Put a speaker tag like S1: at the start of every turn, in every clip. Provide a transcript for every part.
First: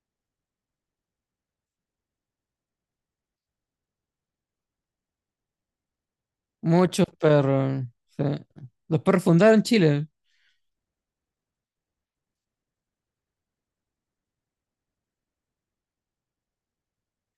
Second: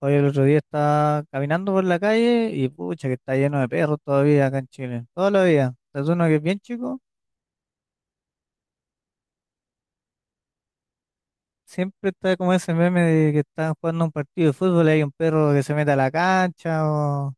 S1: Hoy el otro día estaba caminando por la calle y pucha que está lleno de perros todavía acá en Chile. Todavía. Es uno que es bien chico.
S2: Muchos perros. Sí. Los perros fundaron Chile.
S1: Siempre está como ese meme de que están jugando un partido de fútbol y hay un perro que se mete a la cancha o...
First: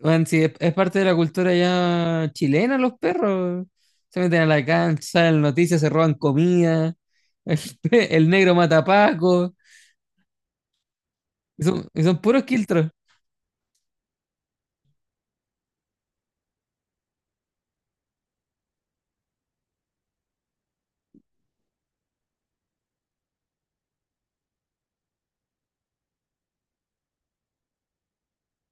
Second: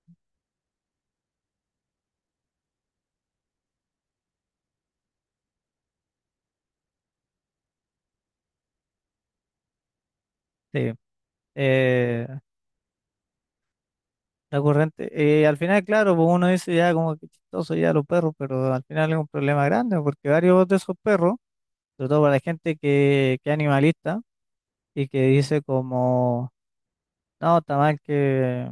S2: Bueno, sí, es parte de la cultura ya chilena los perros. Se meten a la cancha, en noticias se roban comida, el negro mata pacos,
S1: Sí.
S2: y son
S1: Eh,
S2: puros quiltros.
S1: recurrente. Y al final, claro, pues uno dice ya como que chistoso ya los perros, pero al final es un problema grande porque varios de esos perros, sobre todo para la gente que es animalista y que dice como, no, está mal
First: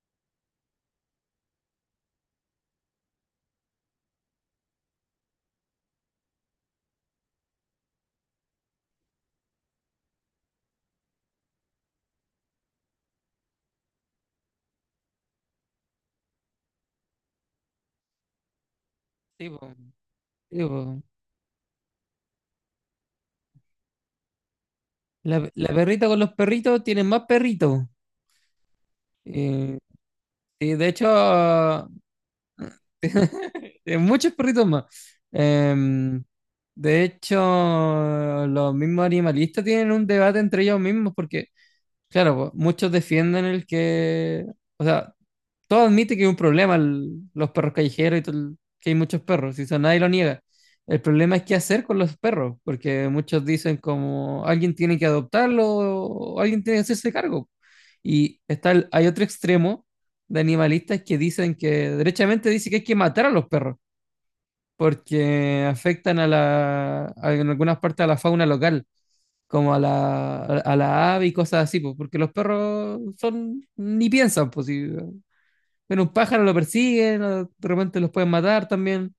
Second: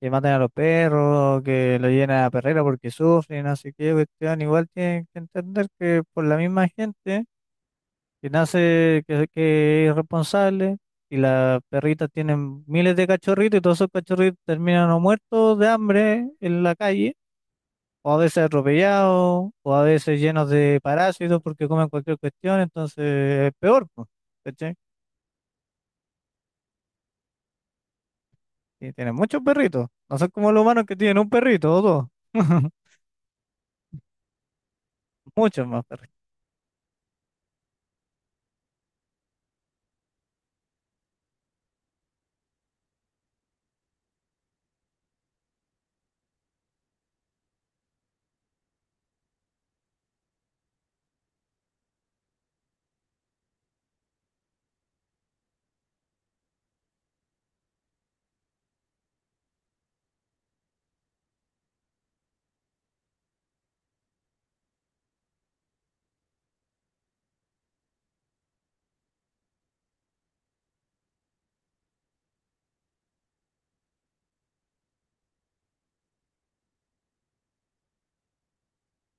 S1: que maten a los perros, que lo lleven a la perrera porque sufren, no sé qué cuestión. Igual tienen que entender que por la misma gente que nace, que es responsable, y las perritas tienen miles de cachorritos y todos esos cachorritos terminan o muertos de hambre en la calle, o a veces
S2: Sí,
S1: atropellados, o
S2: po,
S1: a veces llenos
S2: sí,
S1: de
S2: po.
S1: parásitos porque comen cualquier cuestión, entonces es peor, pues, ¿cachai?
S2: La perrita con los perritos tienen más perritos.
S1: Y tienen muchos
S2: Eh,
S1: perritos, no son como los
S2: y
S1: humanos
S2: de
S1: que tienen un perrito o
S2: hecho,
S1: dos,
S2: Muchos perritos más.
S1: muchos más perritos.
S2: Em, de hecho, los mismos animalistas tienen un debate entre ellos mismos porque, claro, pues, muchos defienden el que, o sea, todo admite que es un problema los perros callejeros y todo que hay muchos perros, y eso nadie lo niega. El problema es qué hacer con los perros, porque muchos dicen como alguien tiene que adoptarlo o alguien tiene que hacerse cargo. Y está hay otro extremo de animalistas que dicen que, derechamente dice que hay que matar a los perros, porque afectan a en algunas partes a la fauna local como a la ave y cosas así, pues, porque los perros son, ni piensan, pues, si pero un pájaro lo persigue, o de repente los pueden matar también,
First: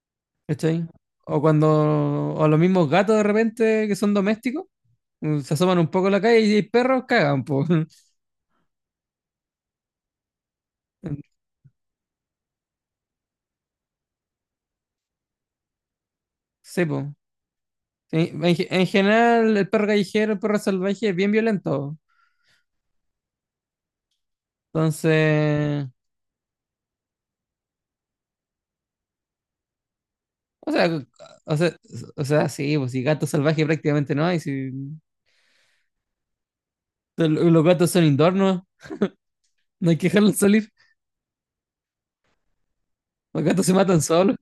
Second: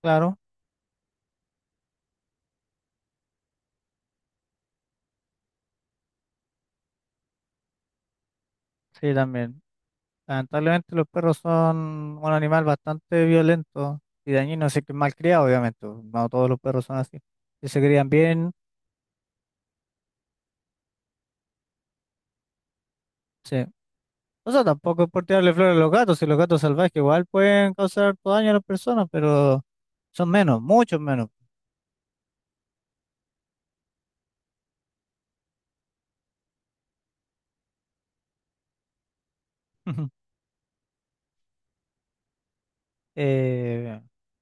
S1: Claro.
S2: ¿cachai? O cuando, o los mismos gatos de repente que son domésticos, se asoman un poco a la calle y hay perros, cagan, po.
S1: Sí, también. Lamentablemente los perros son un animal bastante violento y dañino, si es que es mal criado, obviamente. No todos los
S2: Sí,
S1: perros son
S2: po.
S1: así. Si se crían bien,
S2: En general, el perro callejero, el perro salvaje es bien violento.
S1: sí. O sea, tampoco es por tirarle flores a
S2: Entonces,
S1: los gatos, si los gatos salvajes igual pueden causar harto daño a las personas, pero son menos,
S2: o sea,
S1: muchos menos.
S2: o sea, o sea, sí, pues si gatos salvajes prácticamente no hay, si los gatos son indoor, no, no hay que dejarlos salir, los gatos se
S1: Eh,
S2: matan solos.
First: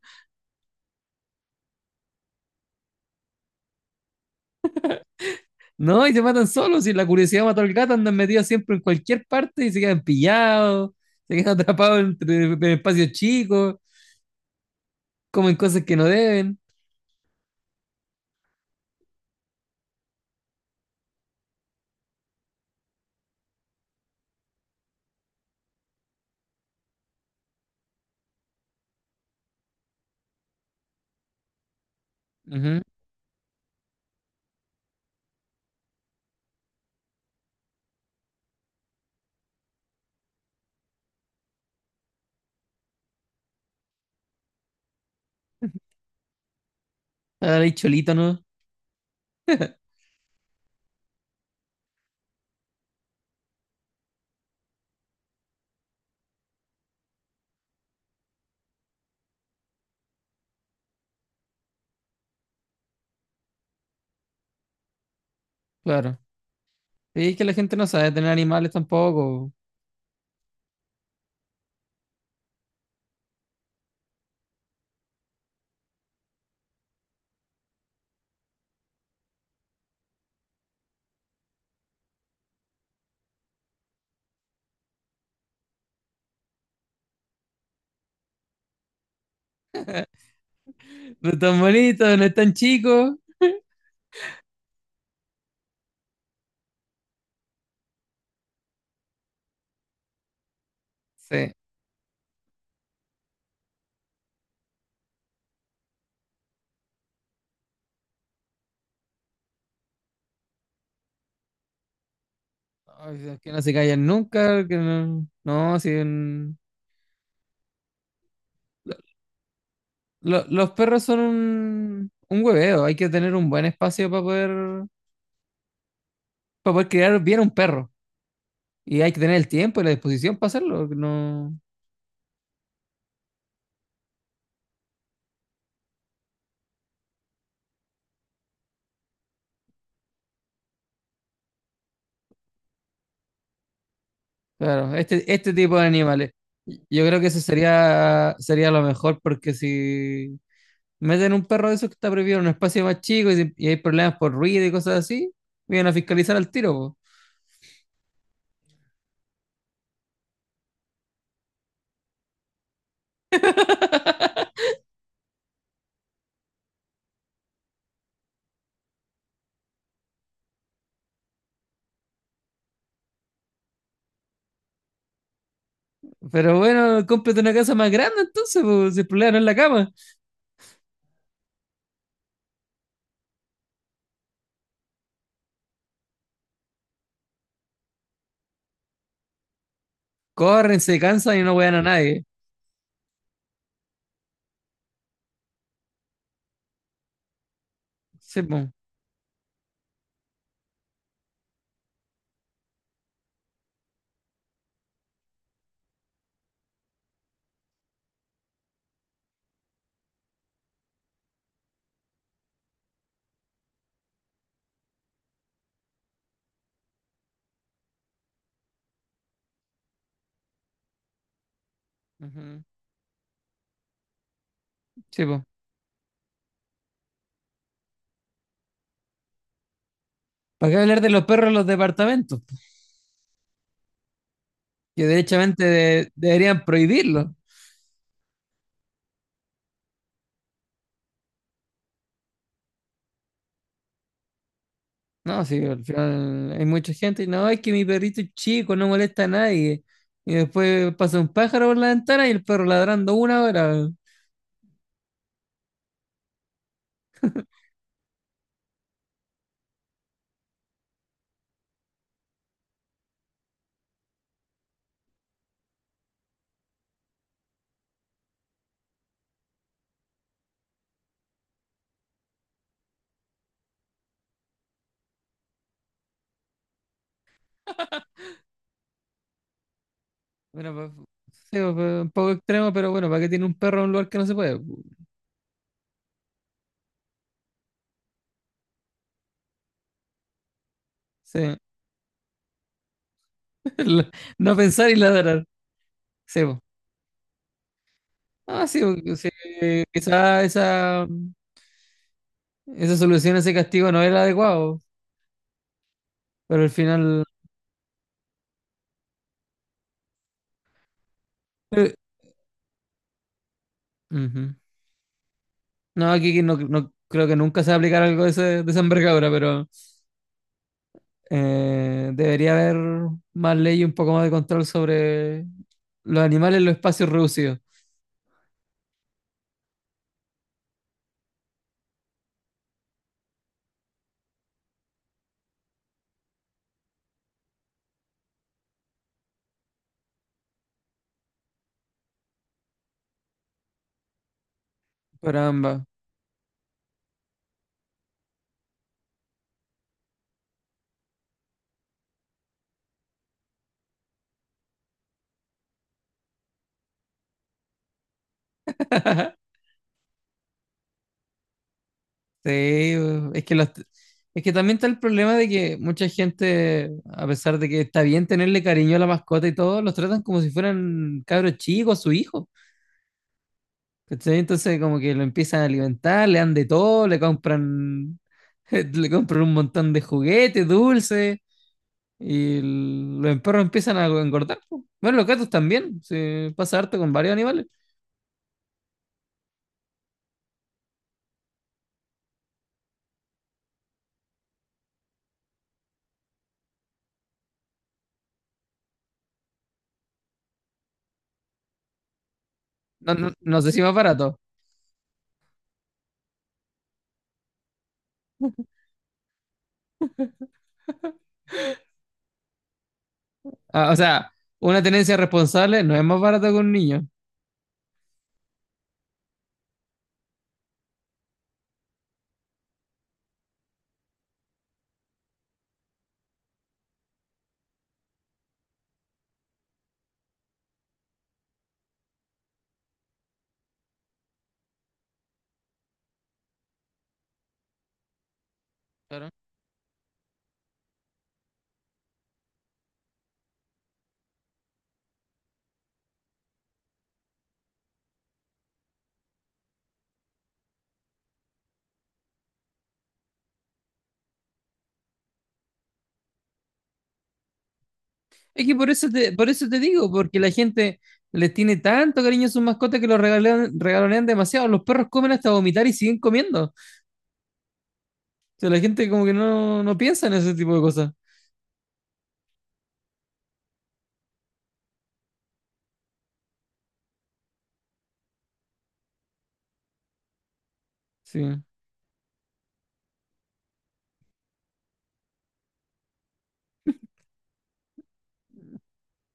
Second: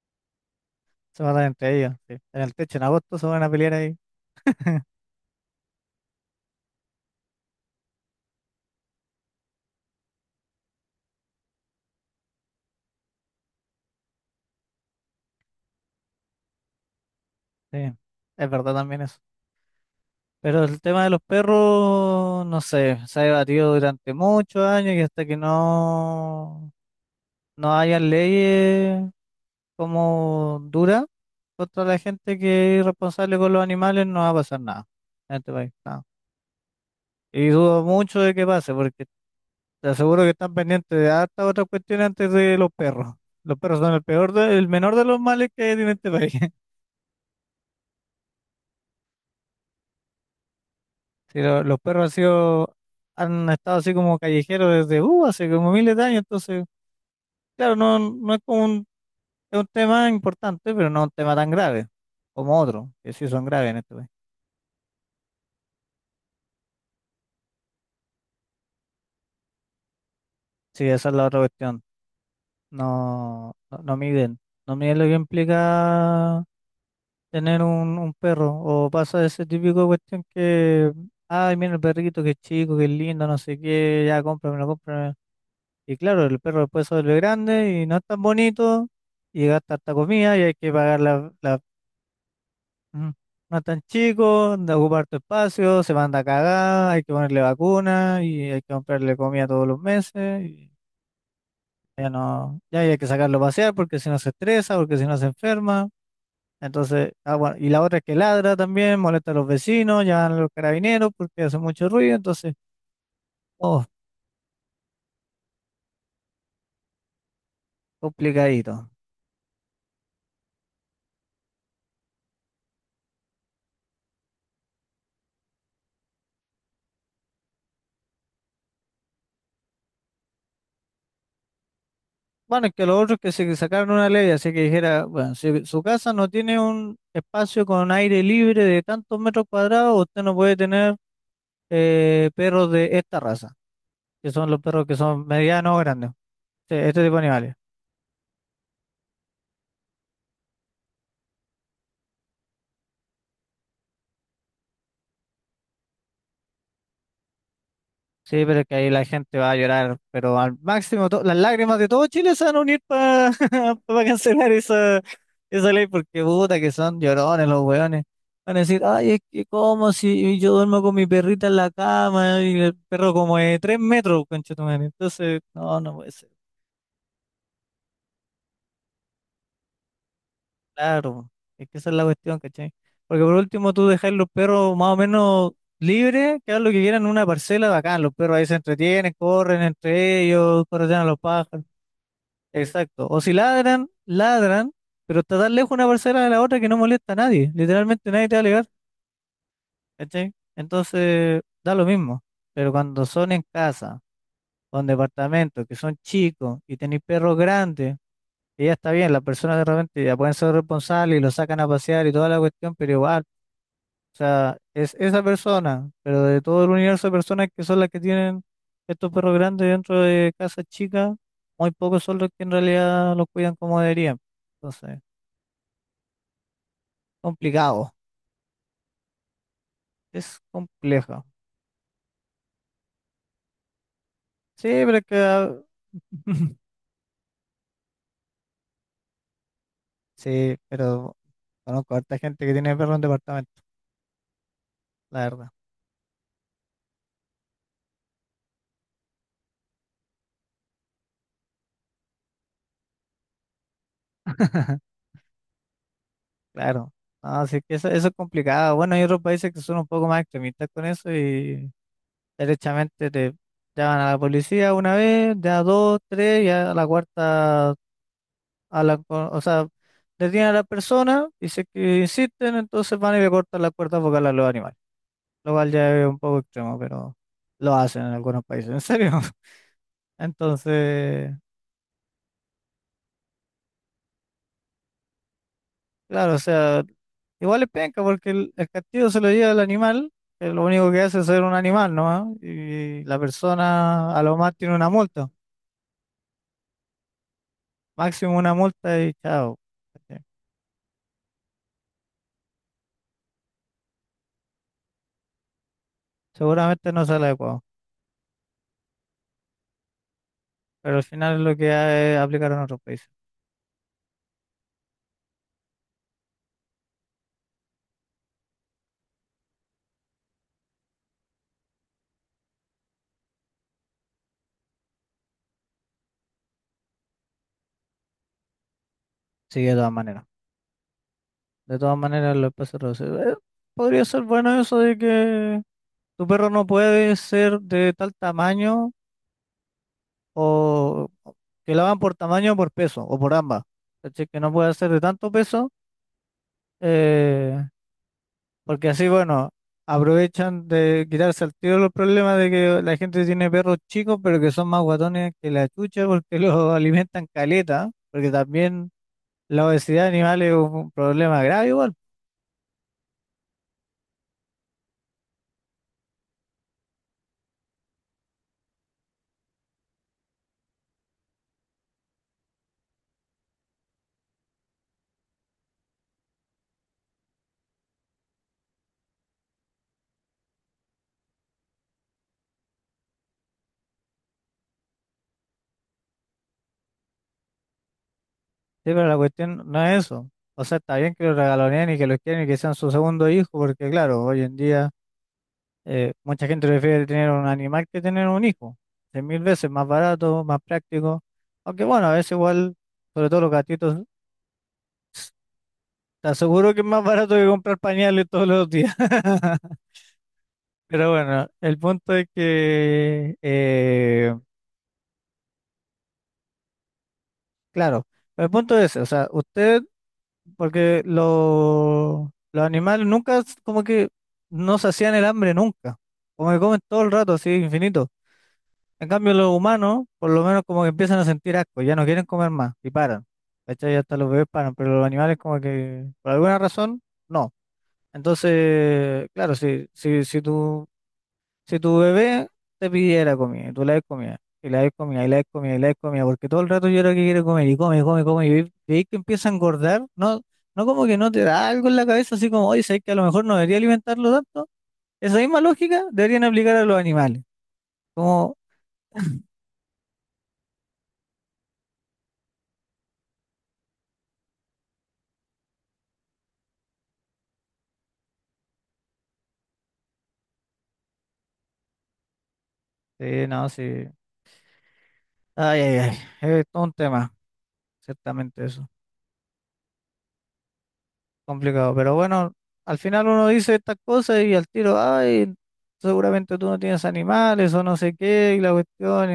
S1: se matan entre ellos, sí. En el techo en agosto se van a pelear ahí.
S2: No, y se matan solos, y la curiosidad mató al gato, andan metidos siempre en cualquier parte y se quedan pillados, se quedan atrapados entre, en espacios chicos, comen cosas que no deben.
S1: Sí, es verdad también eso. Pero el tema de los perros, no sé, se ha debatido durante muchos años y hasta que no no hayan leyes como duras contra la gente que es
S2: Ujú.
S1: irresponsable con los animales, no va a pasar nada en este país. Nada. Y dudo mucho de que pase, porque te aseguro que están pendientes de hartas otras cuestiones antes de los perros. Los perros son el el menor de los males que hay en este país.
S2: Ahora hay cholita, ¿no?
S1: Sí, los perros han sido, han estado así como callejeros desde hace como miles de años, entonces, claro, no, no es como un, es un tema importante, pero no un tema tan grave como otro, que sí son graves en este país.
S2: Claro. Y es que la gente no sabe tener animales tampoco.
S1: Sí, esa es la otra cuestión. No, no, no miden. No miden lo que implica tener un perro. O pasa ese típico cuestión que, ay, mira el perrito, que chico, que lindo, no sé qué, ya cómpramelo, cómpramelo. Y claro, el perro después se vuelve grande y no es tan bonito y gasta harta comida y hay que pagar
S2: No
S1: la,
S2: es tan
S1: la-
S2: bonito, no es tan
S1: mm,
S2: chico.
S1: No es tan chico, de ocupar tu espacio, se manda a cagar, hay que ponerle vacuna y hay que comprarle comida todos los meses.
S2: Sí.
S1: Ya no, ya hay que sacarlo a pasear porque si no se estresa, porque si no se enferma. Entonces, ah, bueno, y la otra es que ladra también, molesta a los vecinos, llaman a los carabineros porque hace mucho ruido, entonces,
S2: Ay, es que no se
S1: oh,
S2: callan nunca, que no. No, sí,
S1: complicadito.
S2: los perros son un hueveo, hay que tener un buen espacio para poder criar bien un perro. Y hay que tener el tiempo y la disposición para hacerlo. No,
S1: Bueno, es que los otros que se sacaron una ley, así que dijera, bueno, si su casa no tiene un espacio con aire libre de tantos metros cuadrados, usted no puede tener perros de esta raza, que son los perros
S2: claro,
S1: que son
S2: este
S1: medianos
S2: tipo
S1: o
S2: de
S1: grandes,
S2: animales.
S1: este
S2: Yo
S1: tipo de
S2: creo que eso
S1: animales.
S2: sería, sería lo mejor porque si meten un perro de esos que está prohibido en un espacio más chico y, y hay problemas por ruido y cosas así, vienen a fiscalizar al tiro, po.
S1: Sí, pero es que ahí la gente va a llorar, pero al máximo las lágrimas de todo Chile se van a unir para cancelar esa ley, porque puta que son llorones los weones. Van a decir, ay, es que como si yo duermo con mi perrita en la cama y el perro como de 3 metros, conchetumare. Entonces, no, no puede ser.
S2: Pero bueno, cómprate una casa más grande entonces, po, si el problema no es la cama.
S1: Claro, es que esa es la cuestión, ¿cachai? Porque por último tú dejas los perros más o menos libres, que hagan lo que quieran en una parcela bacán. Los perros ahí se entretienen, corren entre ellos,
S2: Corren, se
S1: corretean a los
S2: cansan y no
S1: pájaros.
S2: wean a nadie.
S1: Exacto. O si ladran, ladran, pero está tan lejos una parcela de la otra que no molesta a nadie. Literalmente nadie te va a
S2: Sí,
S1: alegar.
S2: po.
S1: ¿Cachai? Entonces, da lo mismo. Pero cuando son en casa o en departamentos que son chicos y tenéis perros grandes, que ya está bien, las personas de repente ya pueden ser responsables y lo sacan a pasear y toda la cuestión, pero igual, o sea, es esa persona, pero de todo el universo de personas que son las que tienen estos perros grandes dentro de casas chicas, muy pocos son los que en
S2: Ujú.
S1: realidad los cuidan como deberían. Entonces,
S2: Sí, po.
S1: complicado, es
S2: ¿Para qué hablar de los
S1: complejo.
S2: perros en los departamentos, po?
S1: Sí, pero es
S2: Que
S1: que ah,
S2: derechamente deberían prohibirlos.
S1: sí, pero conozco harta gente que tiene perro en departamento, la
S2: No,
S1: verdad.
S2: sí, al final hay mucha gente y no, es que mi perrito es chico, no molesta a nadie. Y después pasa un pájaro por la ventana y el perro ladrando una hora.
S1: Claro. No, sí que eso es complicado. Bueno, hay otros países que son un poco más extremistas con eso y derechamente te llaman a la policía una vez, ya dos, tres, ya a la cuarta a la, o sea, detienen a la persona y si es que insisten, entonces van y le cortan las cuerdas vocales a los animales. Lo cual ya es un poco extremo, pero lo hacen en algunos países, en serio.
S2: Bueno,
S1: Entonces,
S2: sí, pa- un poco extremo, pero bueno, ¿para qué tiene un perro en un lugar que no se puede?
S1: claro, o sea, igual es penca porque el castigo se lo lleva el animal, que lo único que hace es ser un
S2: Sí.
S1: animal, ¿no? Y la
S2: La-
S1: persona a lo más
S2: No
S1: tiene una
S2: pensar y
S1: multa,
S2: ladrar. Sí, po.
S1: máximo una
S2: Ah, sí,
S1: multa y
S2: po, sí,
S1: chao. ¿Cachai?
S2: quizá esa solución, ese castigo no era adecuado, pero al
S1: Seguramente no sale
S2: final...
S1: adecuado, pero al final es lo que aplicaron en otros países.
S2: Ujú. No, aquí no, no creo que nunca se va a aplicar algo de, ese, de esa envergadura, pero... debería haber más ley y un poco más de control sobre los animales en los espacios reducidos
S1: Sí, de todas maneras. De todas maneras, los perros reducidos. Podría ser bueno eso de que tu perro no puede ser de tal tamaño o que la van por tamaño o por peso o por ambas. ¿Cachai? Que no puede ser de tanto
S2: para
S1: peso
S2: ambas.
S1: eh, porque así, bueno, aprovechan de quitarse al tiro los problemas de que la gente tiene perros chicos pero que son más guatones que la chucha porque los alimentan caleta, porque también la obesidad animal es un problema grave igual.
S2: Sí, pues, es que también está el problema de que mucha gente, a pesar de que está bien tenerle cariño a la mascota y todo, los tratan como si fueran cabros chicos, su hijo. ¿Cachai? Entonces como que lo empiezan a alimentar, le dan de todo, le compran, le compran un montón de juguetes, dulces. Y los perros empiezan a engordar, po. Bueno, los gatos también. Se pasa harto con varios animales.
S1: Sí, pero la cuestión no es eso. O sea, está bien que lo regaloneen y que lo quieran y que sean su segundo hijo, porque claro, hoy en día mucha gente prefiere tener un animal que tener un hijo. Es mil veces más barato, más práctico. Aunque bueno, a veces igual,
S2: No,
S1: sobre
S2: no,
S1: todo los
S2: no sé si más
S1: gatitos,
S2: barato.
S1: te aseguro que es más barato que comprar pañales todos los días. Pero bueno, el punto es que,
S2: Ah, o sea, una tenencia responsable no es más barata que un niño.
S1: claro, el punto es, o sea, usted. Porque los animales nunca, como que no se hacían el hambre nunca. Como que comen todo el rato, así, infinito. En cambio, los humanos, por lo menos, como que empiezan a sentir asco, ya no quieren comer más y paran. ¿Cachai? Hasta los bebés paran, pero los animales, como que por alguna razón, no. Entonces,
S2: Claro.
S1: claro, si tu bebé te pidiera comida, y tú le das comida, y le das comida, y le das comida, y le das comida, porque todo el rato llora que quiere comer, y come, y come, y come, y veis que empieza a engordar, no, no como que no te da algo en la cabeza, así como, oye, sabes que a lo mejor no debería alimentarlo tanto, esa misma lógica deberían aplicar a los animales, como,
S2: Es que por eso te digo, porque la gente les tiene tanto cariño a sus mascotas que los regalonean demasiado. Los perros comen hasta vomitar y siguen comiendo. O sea, la gente como que no, no piensa en ese tipo de cosas.
S1: sí, no, sí, ay, ay, ay, es todo un tema, ciertamente eso,
S2: Sí,
S1: complicado, pero bueno, al final uno dice estas cosas y al tiro, ay, seguramente tú no tienes animales o no sé qué, y la cuestión,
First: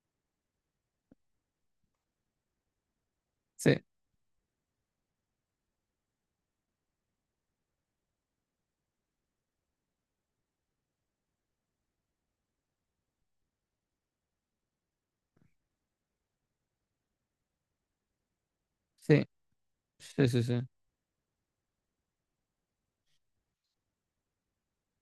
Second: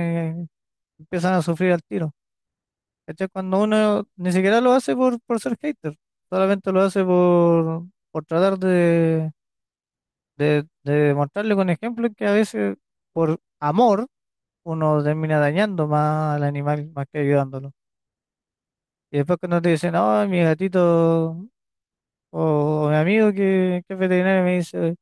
S1: empiezan a sufrir al tiro. ¿Cachai? Cuando
S2: sí,
S1: uno ni siquiera lo hace por ser hater, solamente lo hace por tratar de mostrarle con ejemplos que a veces por amor uno termina dañando más al animal más que ayudándolo. Y
S2: sí,
S1: después cuando te dicen, no,
S2: sí,
S1: mi
S2: sí, sí.
S1: gatito o, mi amigo que es veterinario me dice,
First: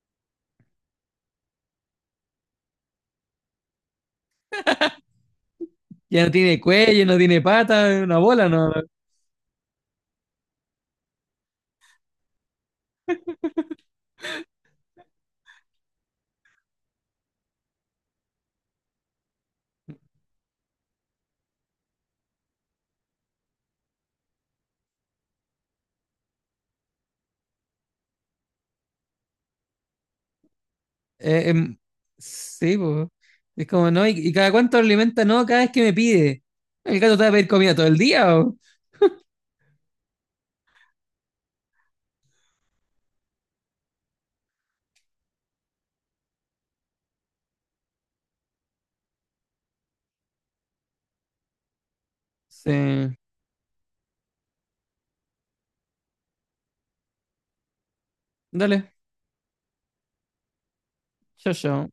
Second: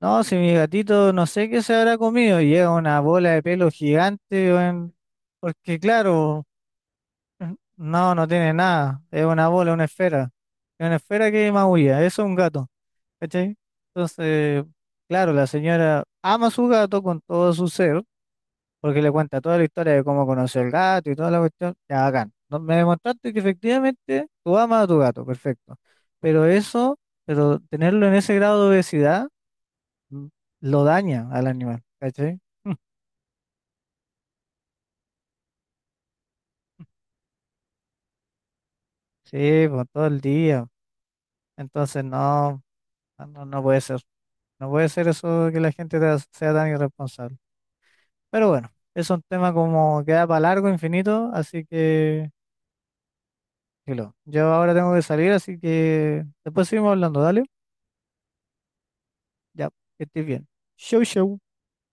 S1: no, si mi gatito no sé qué se habrá comido, y llega una bola de pelo gigante, weón, porque
S2: Ya no
S1: claro.
S2: tiene cuello, no tiene pata, es
S1: No,
S2: una
S1: no
S2: bola,
S1: tiene
S2: no.
S1: nada. Es una bola, una esfera. Es una esfera que maulla. Eso es un gato. ¿Cachai? Entonces, claro, la señora ama a su gato con todo su ser, porque le cuenta toda la historia de cómo conoció el gato y toda la cuestión. Ya, bacán. Me demostraste que efectivamente tú amas a tu gato. Perfecto. Pero eso, pero tenerlo en ese grado de obesidad, mm, lo daña al
S2: Eh, em,
S1: animal. ¿Cachai?
S2: sí, po. Es como, ¿no? Y cada cuánto alimenta? No, cada vez que me pide. El gato te va a pedir comida todo el día, po.
S1: Sí, por todo el día. Entonces, no, no, no puede ser. No puede ser eso que la gente sea tan irresponsable. Pero bueno, es un tema como que da para largo, infinito, así que
S2: Sí.
S1: filo. Yo ahora tengo que salir, así que después seguimos hablando, dale.
S2: Dale.
S1: Ya, que estés bien. Show, show.
S2: Chao, chao.